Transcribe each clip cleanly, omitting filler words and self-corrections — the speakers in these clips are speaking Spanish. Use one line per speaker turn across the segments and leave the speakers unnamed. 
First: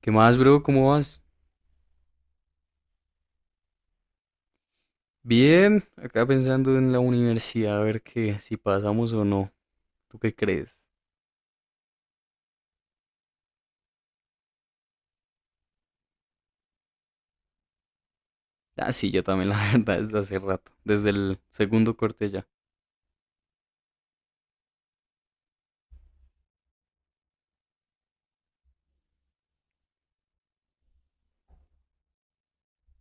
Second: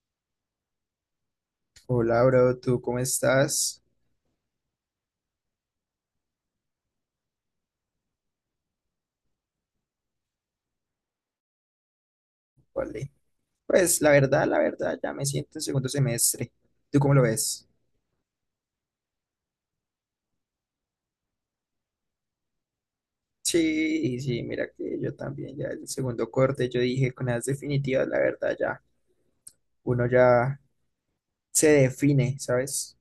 ¿Qué más, bro? ¿Cómo vas?
Hola, bro, ¿tú cómo estás?
Bien, acá pensando en la universidad, a ver qué, si pasamos o no. ¿Tú qué crees?
Vale. Pues la verdad, ya me siento en segundo semestre. ¿Tú cómo lo ves?
Ah, sí, yo también, la verdad, desde hace rato, desde el segundo corte ya.
Sí, sí, mira que yo también, ya el segundo corte, yo dije con las definitivas, la verdad, ya uno ya se define, ¿sabes?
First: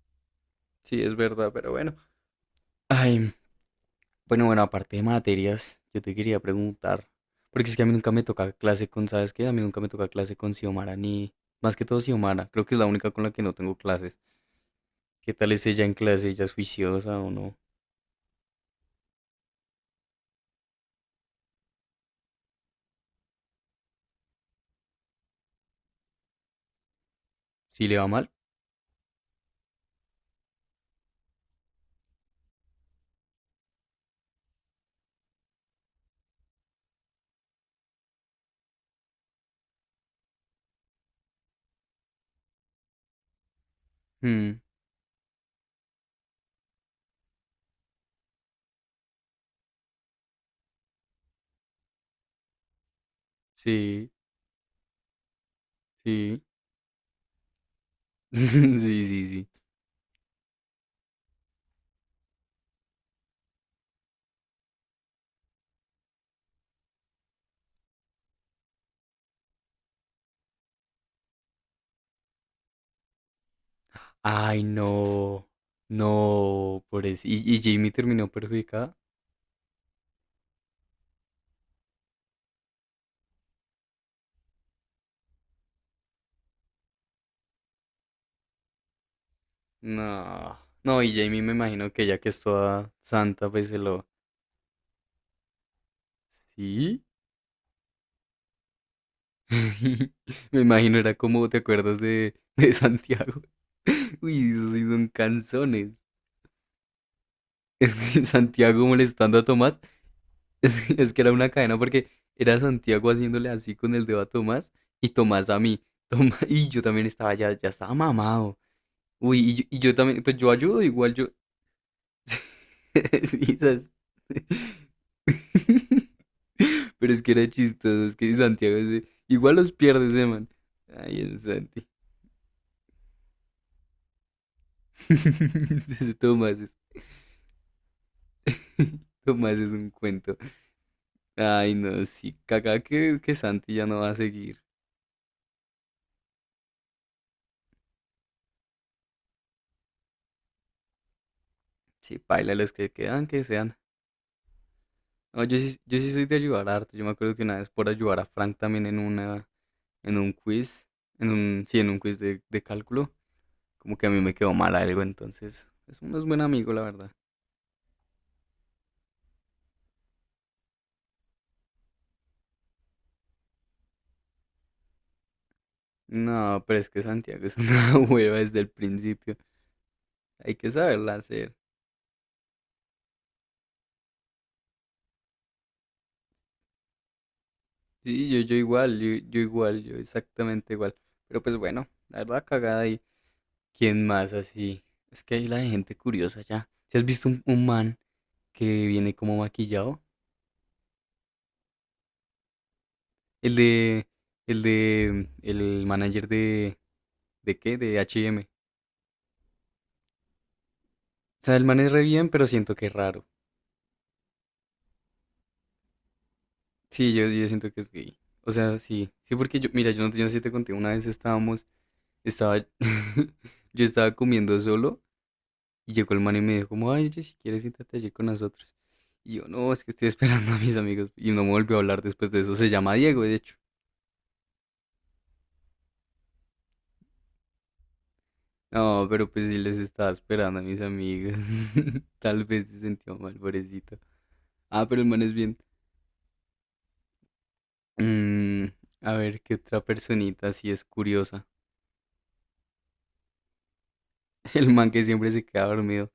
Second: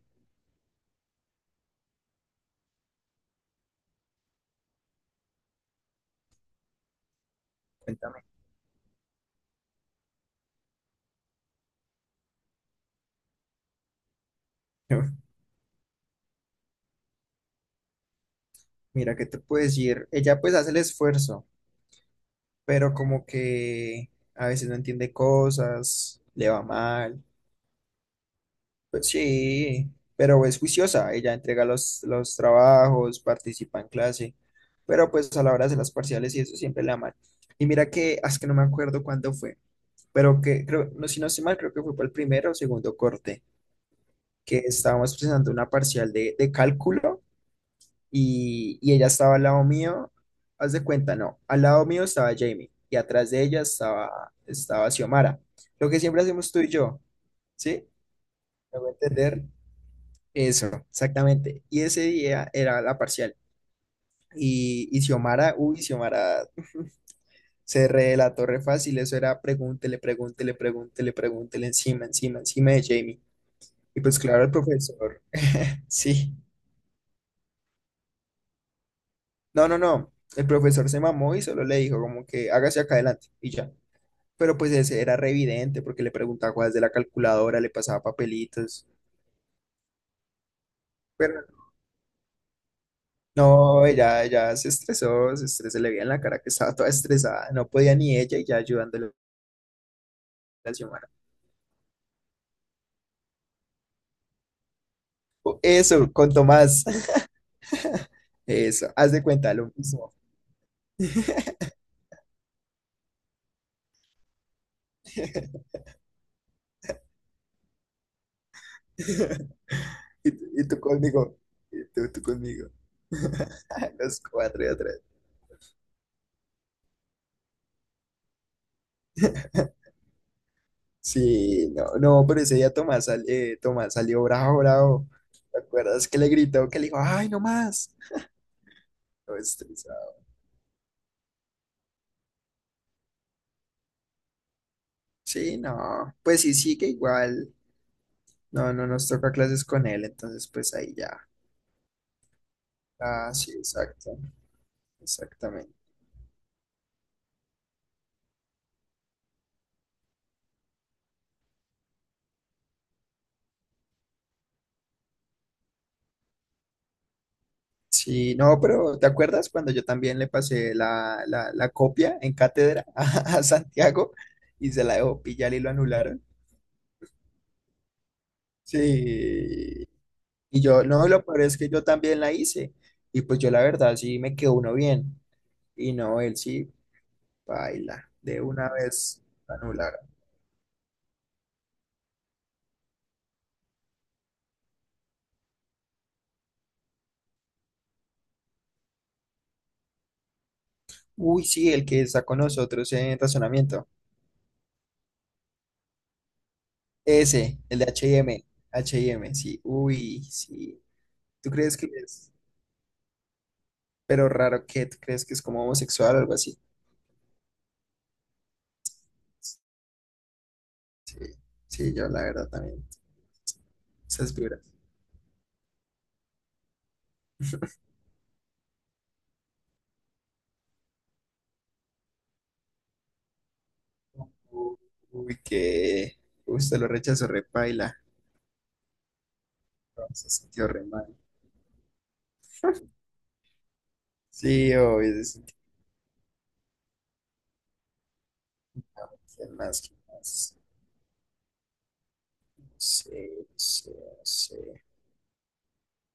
Sí, es verdad, pero bueno. Ay, bueno, bueno, aparte de materias, yo te quería preguntar, porque es que a mí nunca me
Cuéntame.
toca clase con, ¿sabes qué? A mí nunca me toca clase con Xiomara, ni más que todo Xiomara, creo que es la única con la que no tengo clases. ¿Qué tal es ella en clase? ¿Ella es juiciosa o no?
Mira, ¿qué te puedo decir? Ella pues hace el esfuerzo, pero como que a veces no entiende cosas, le va mal.
¿Sí le va mal?
Pues sí, pero es juiciosa, ella entrega los trabajos, participa en clase, pero pues a la hora de las parciales y eso siempre la aman. Y mira que, es que no me acuerdo cuándo fue, pero que creo, no, si no estoy mal, creo que fue para el primero o segundo corte, que
Mm,
estábamos presentando una parcial de cálculo y ella estaba al lado mío, haz de cuenta, no, al lado mío estaba Jamie y atrás de ella
sí,
estaba Xiomara, lo que siempre
sí.
hacemos tú y yo, ¿sí?
Sí,
Me voy a
sí,
entender.
sí.
Eso, exactamente. Y ese día era la parcial. Y Xiomara, uy, Xiomara se relató re fácil. Eso era pregúntele, pregúntele, pregúntele, pregúntele encima, encima, encima de Jamie. Y pues claro, el
Ay,
profesor,
no.
sí.
No, por eso. ¿Y Jamie terminó perjudicada?
No, no, no. El profesor se mamó y solo le dijo como que hágase acá adelante y ya. Pero pues ese era re evidente porque le preguntaba cosas de la calculadora, le pasaba papelitos.
No. No, y Jamie
Pero
me imagino que ya que es toda santa, pues se
no,
lo...
ella se estresó, se estresó, se le veía en la cara que estaba toda
¿Sí?
estresada, no podía ni ella y ya ayudándole
Me
a su...
imagino era como, ¿te acuerdas de Santiago? Uy, esos sí son
Oh,
canzones.
eso, con Tomás,
Es que Santiago
eso, haz de
molestando a
cuenta lo
Tomás.
mismo.
Es que era una cadena porque era Santiago haciéndole así con el dedo a Tomás y Tomás a mí. Y yo también estaba ya, ya estaba mamado. Uy, y yo también,
Y
pues
tú
yo
y tú
ayudo, igual yo,
conmigo, y tú conmigo.
sí,
Los cuatro y atrás.
pero es que era chistoso, es que igual los pierde ese man. Ay, el
Sí, no,
Santi.
no, pero ese día Tomás, Tomás salió bravo, bravo. ¿Te acuerdas
Ese
que le
Tomás
gritó,
es...
que le dijo, ay, no más? Todo
Tomás es un
estresado.
cuento. Ay, no, sí, caca que Santi ya no va a seguir.
Sí, no, pues sí, sigue igual. No, no nos toca clases con él, entonces pues ahí ya.
Sí, paila los que quedan,
Ah,
que
sí,
sean.
exacto,
No, yo
exactamente.
sí, yo sí soy de ayudar harto. Yo me acuerdo que una vez por ayudar a Frank también en una, en un quiz, en un, sí, en un quiz de cálculo, como que a mí me quedó mal algo, entonces es un es buen amigo, la verdad.
Sí, no, pero ¿te acuerdas cuando yo también le pasé la copia en cátedra a Santiago y se la dejó pillar y lo anularon?
No, pero es que Santiago es una hueva desde el principio.
Sí,
Hay
y
que
yo, no,
saberla
lo peor
hacer.
es que yo también la hice y pues yo la verdad sí me quedó uno bien y no, él sí, baila,
Sí, yo,
de
yo
una
igual, yo,
vez
yo
lo
igual, yo
anularon.
exactamente igual. Pero pues bueno, la verdad cagada y quién más así. Es que hay la de gente curiosa ya. ¿Si has visto un man que viene como maquillado?
Uy, sí, el que está con nosotros en
El
razonamiento.
de, el manager
Ese,
¿de qué?
el de
De
H y
H&M.
M,
O
H&M. M sí. Uy, sí. ¿Tú
sea, el
crees
man
que
es re bien,
es?
pero siento que es raro.
Pero raro que tú crees que es como homosexual o algo así.
Sí, yo siento que es gay. O sea, sí. Sí, porque yo, mira, yo no, yo no sé si te conté, una vez
Sí,
estábamos,
sí, yo la verdad
estaba,
también.
yo estaba
Esas
comiendo
vibras.
solo y llegó el man y me dijo como, ay, oye, si quieres, siéntate allí con nosotros. Y yo, no, es que estoy esperando a mis amigos. Y no me volvió a hablar después de eso. Se llama Diego, de hecho.
Uy, uy, que. Uy, se lo rechazó repaila.
No, pero pues sí les
No,
estaba
se
esperando a
sintió
mis
re mal.
amigos. Tal vez se sintió mal, pobrecito.
Sí,
Ah, pero el
obvio,
man
se
es
sintió.
bien. Mm, a ver, qué
¿Quién
otra
más, que
personita
más?
así es curiosa.
No sé, no sé, no
El
sé.
man que siempre se queda dormido.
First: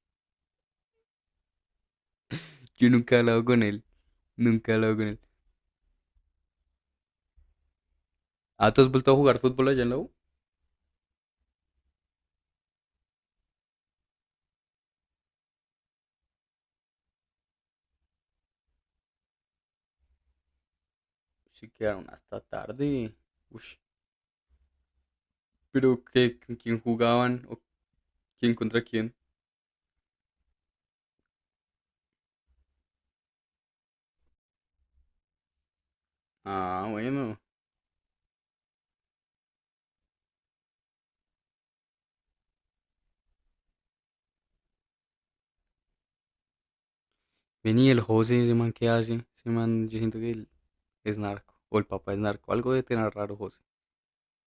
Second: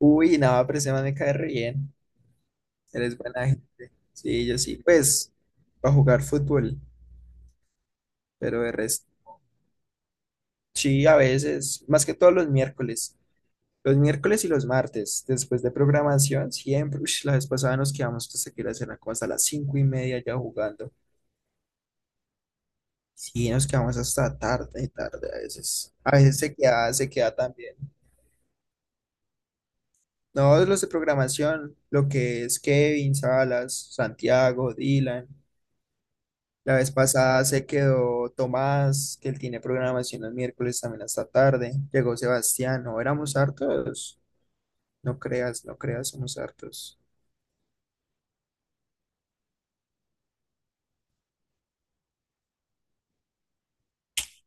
Uy, nada, pero ese man me cae re bien.
Yo nunca
Eres
he hablado
buena
con él.
gente. Sí, yo
Nunca he
sí.
hablado con él.
Pues, para jugar fútbol, pero de
Ah, ¿tú has
resto.
vuelto a jugar fútbol allá en la U?
Sí, a veces, más que todos los miércoles y los martes, después de programación, siempre, ush, la vez pasada nos quedamos hasta que era la cosa, a las 5:30 ya jugando.
Sí, quedaron hasta tarde.
Sí, nos
Ush,
quedamos hasta tarde, tarde a veces.
pero
A
¿qué?
veces
¿Con quién
se queda
jugaban? ¿O
también.
quién contra quién?
No, los de programación, lo que es Kevin, Salas, Santiago, Dylan. La
Ah,
vez
bueno.
pasada se quedó Tomás, que él tiene programación los miércoles también hasta tarde. Llegó Sebastián, no, éramos hartos. No creas, no creas, somos hartos.
Vení, el José, ese man, ¿qué hace? Ese man, yo siento que él es narco. O el papá es narco. Algo de tener raro, José.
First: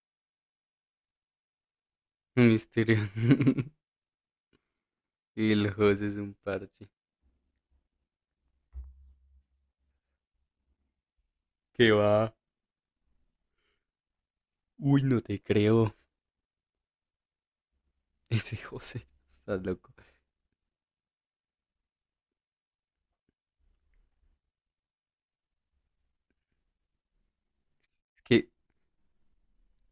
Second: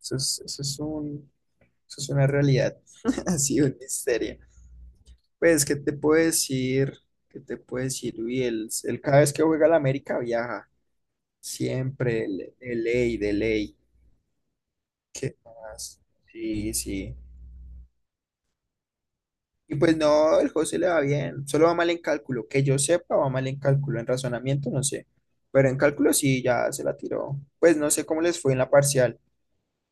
Eso es, eso es un, eso es una
Un
realidad,
misterio.
ha sido un misterio.
Y
Pues,
el
¿qué te
José es
puedo
un parche.
decir? ¿Qué te puedo decir? Uy, él cada vez que juega al América viaja,
¿Qué
siempre,
va?
de ley, de ley.
Uy, no
¿Qué
te creo.
más? Sí, sí.
Ese José. Estás
Y
loco.
pues no, el José le va bien, solo va mal en cálculo, que yo sepa, va mal en cálculo, en razonamiento no sé, pero en cálculo sí, ya se la tiró. Pues no sé
Es
cómo les
que,
fue en la parcial,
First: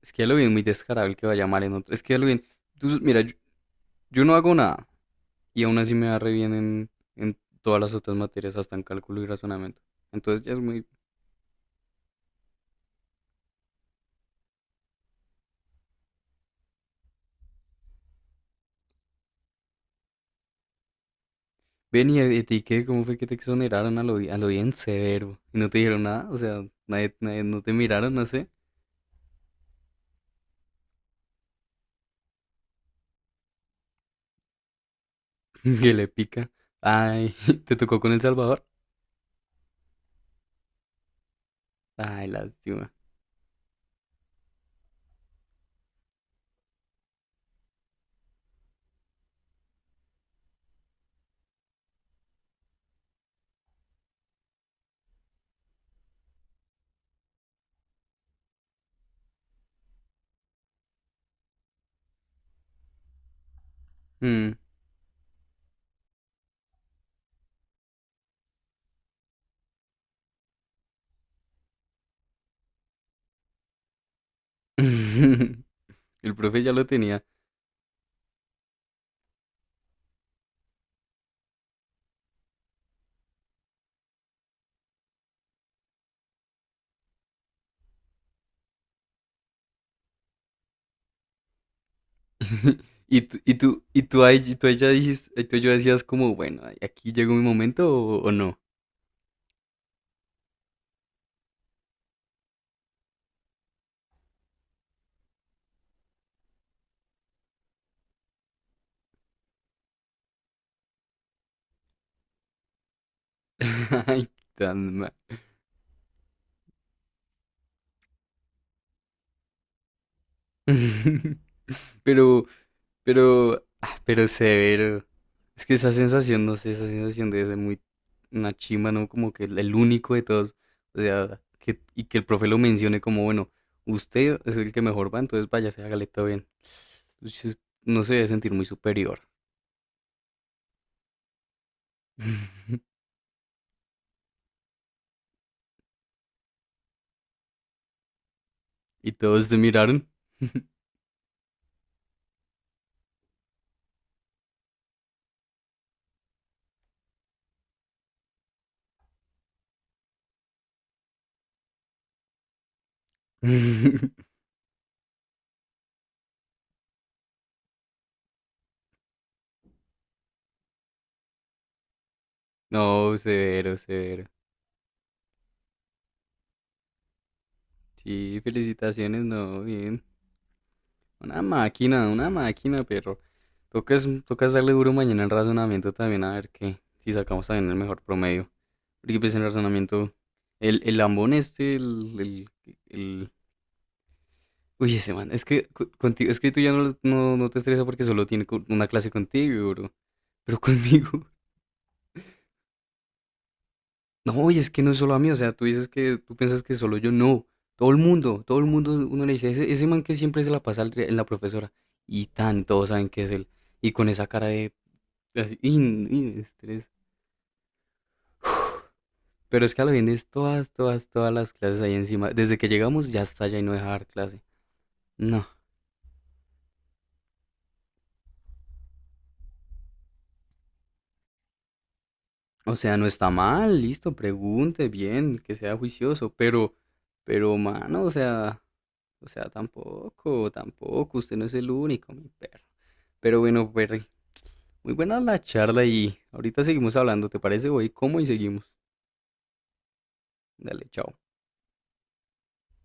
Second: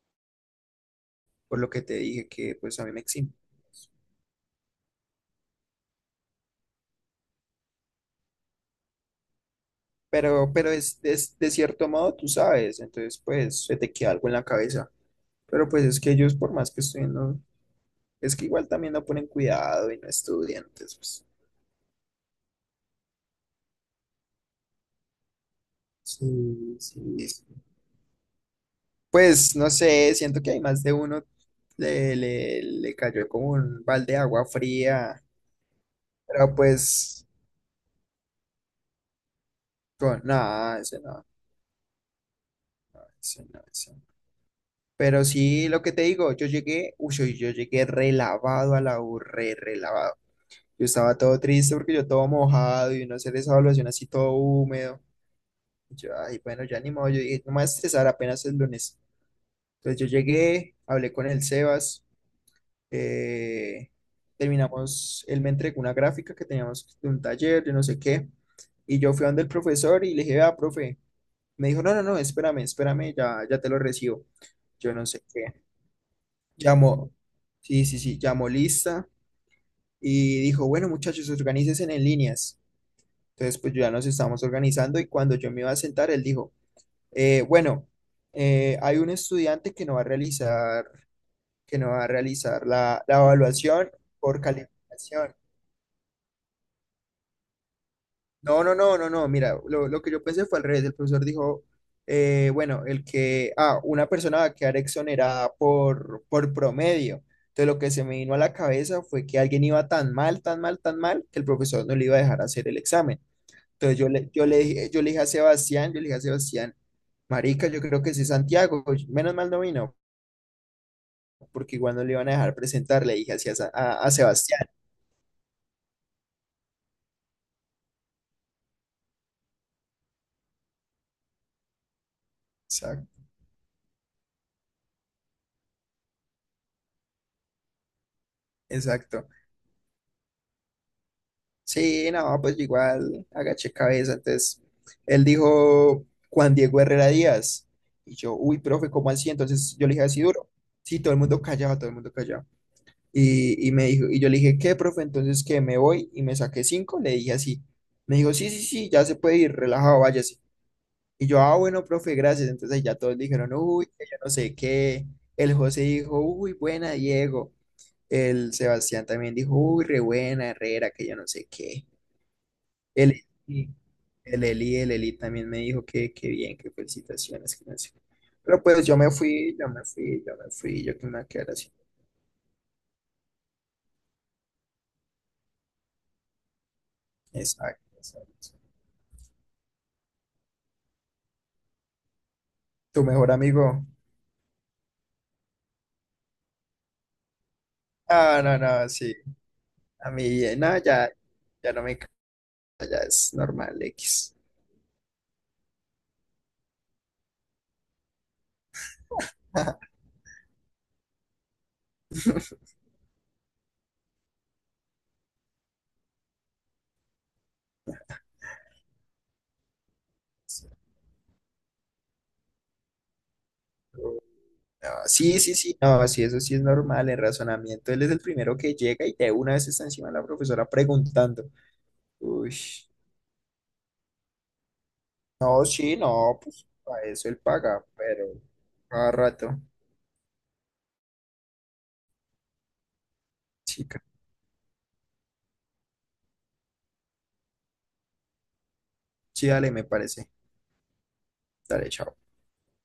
es que ya lo vi muy descarado el que va a
por
llamar
lo
en
que
otro.
te
Es que ya lo
dije
vi.
que pues a
Tú,
mí me
mira,
exime.
yo no hago nada y aún así me va re bien en todas las otras materias, hasta en cálculo y razonamiento. Entonces
Pero,
ya es
pero
muy...
de cierto modo, tú sabes, entonces pues se te queda algo en la cabeza. Pero pues es que ellos, por más que estudien, no, es que igual también no ponen cuidado y no estudian, entonces pues
Ven y a ti qué, ¿cómo fue que te exoneraron a lo, a lo bien severo? Y no te dijeron nada, o sea,
sí, sí,
no
sí.
te miraron, no sé,
Pues no sé, siento que hay más de uno, le cayó como un balde de agua fría,
que le pica.
pero pues
Ay, ¿te tocó con El Salvador?
con nada, ese no,
Ay, lástima.
ese no, ese no. Pero sí, lo que te digo, yo llegué, uy, yo llegué relavado a la U, relavado. Yo estaba todo triste porque yo todo mojado y no hacer esa evaluación así todo húmedo. Y yo, ay, bueno, ya ni modo, yo dije, no me voy a estresar, apenas el lunes. Entonces yo llegué, hablé con el Sebas, eh,
Mm.
terminamos, él me entregó una gráfica que teníamos de un taller, de no sé qué, y yo fui donde el profesor y le dije, ah, profe. Me dijo, no, no, no, espérame, espérame, ya, ya te lo recibo. Yo no sé qué.
El profe ya lo
Llamó,
tenía.
sí, sí, sí, llamó lista y dijo, bueno, muchachos, organícense en líneas. Entonces, pues yo ya nos estábamos organizando y cuando yo me iba a sentar, él dijo, bueno, hay un estudiante que no va a realizar, que no va a realizar la evaluación por
Y tú ahí ya dijiste,
calificación.
y tú ya decías como, bueno, ay, aquí llegó mi momento o no.
No, no, no, no, no, mira, lo que yo pensé fue al revés. El profesor dijo, bueno, el que, una persona va a quedar exonerada por promedio. Entonces, lo que se me vino a la cabeza fue que alguien iba tan mal, tan mal, tan mal, que el profesor no le iba a dejar hacer el examen. Entonces
Ay, tan
yo le
mal.
dije a Sebastián, yo le dije a Sebastián, marica, yo creo que sí es Santiago, menos mal no vino, porque igual no le iban a
Pero,
dejar presentar, le dije así a,
pero,
Sa-
ah,
a- a
pero
Sebastián.
severo. Es que esa sensación, no sé, esa sensación debe ser muy una chimba, ¿no? Como que el único de todos. O sea, que, y que el profe lo mencione
Exacto,
como, bueno, usted es el que mejor va, entonces váyase, hágale todo bien. Uy, se- No se debe sentir muy superior.
exacto. Sí, no, pues yo igual agaché cabeza, entonces él dijo Juan Diego Herrera Díaz, y yo, uy, profe, ¿cómo
Y
así?
todos se
Entonces yo le dije
miraron.
así duro, sí, todo el mundo callado, todo el mundo callado. Y me dijo, y yo le dije, ¿qué, profe? Entonces que me voy y me saqué cinco, le dije así. Me dijo, sí, sí, sí, ya se puede ir, relajado, vaya, sí. Y yo, ah, bueno, profe, gracias. Entonces ya todos dijeron, uy, que yo no sé qué. El José dijo, uy, buena, Diego. El Sebastián también dijo, uy, re buena, Herrera, que yo no sé qué. El,
No,
Eli-
severo, severo.
el Eli también me dijo que, bien, que felicitaciones, que no sé qué.
Sí,
Pero pues yo me
felicitaciones,
fui,
no,
yo me
bien.
fui, yo me fui, yo que me voy a quedar así.
Una máquina, pero toca darle duro mañana en razonamiento también, a ver qué, si sacamos también el
Exacto,
mejor promedio.
exacto.
Porque pues en razonamiento, el lambón este, el,
Tu
el-
mejor amigo.
uy, ese man, es que contigo, es que tú ya no, no, no te estresas porque solo
Ah,
tiene
no,
una
no,
clase
sí.
contigo, bro.
A mí,
Pero
no, ya,
conmigo,
ya no me, ya es normal, X.
no, y es que no es solo a mí, o sea, tú dices que, tú piensas que solo yo, no. Todo el mundo, uno le dice, ese man que siempre se la pasa en la profesora. Y tan, todos saben que es él. Y con esa cara de, así, in, estrés. Pero es que a lo bien es todas las clases ahí encima. Desde que llegamos ya está, ya y no deja dar clase.
No, sí,
No.
sí, sí, no, sí, eso sí es normal, el razonamiento, él es el primero que llega y de una vez está encima de la profesora preguntando. Uy,
O sea, no está mal, listo, pregunte bien, que
no,
sea
sí,
juicioso,
no, pues para eso él
pero,
paga,
mano,
pero cada
o sea,
rato,
tampoco, usted no es el único, mi perro. Pero bueno,
chica,
Perry, muy buena la charla y ahorita seguimos hablando, ¿te parece? Voy, ¿cómo? Y seguimos.
sí, dale, me parece,
Dale, chao.
dale, chao.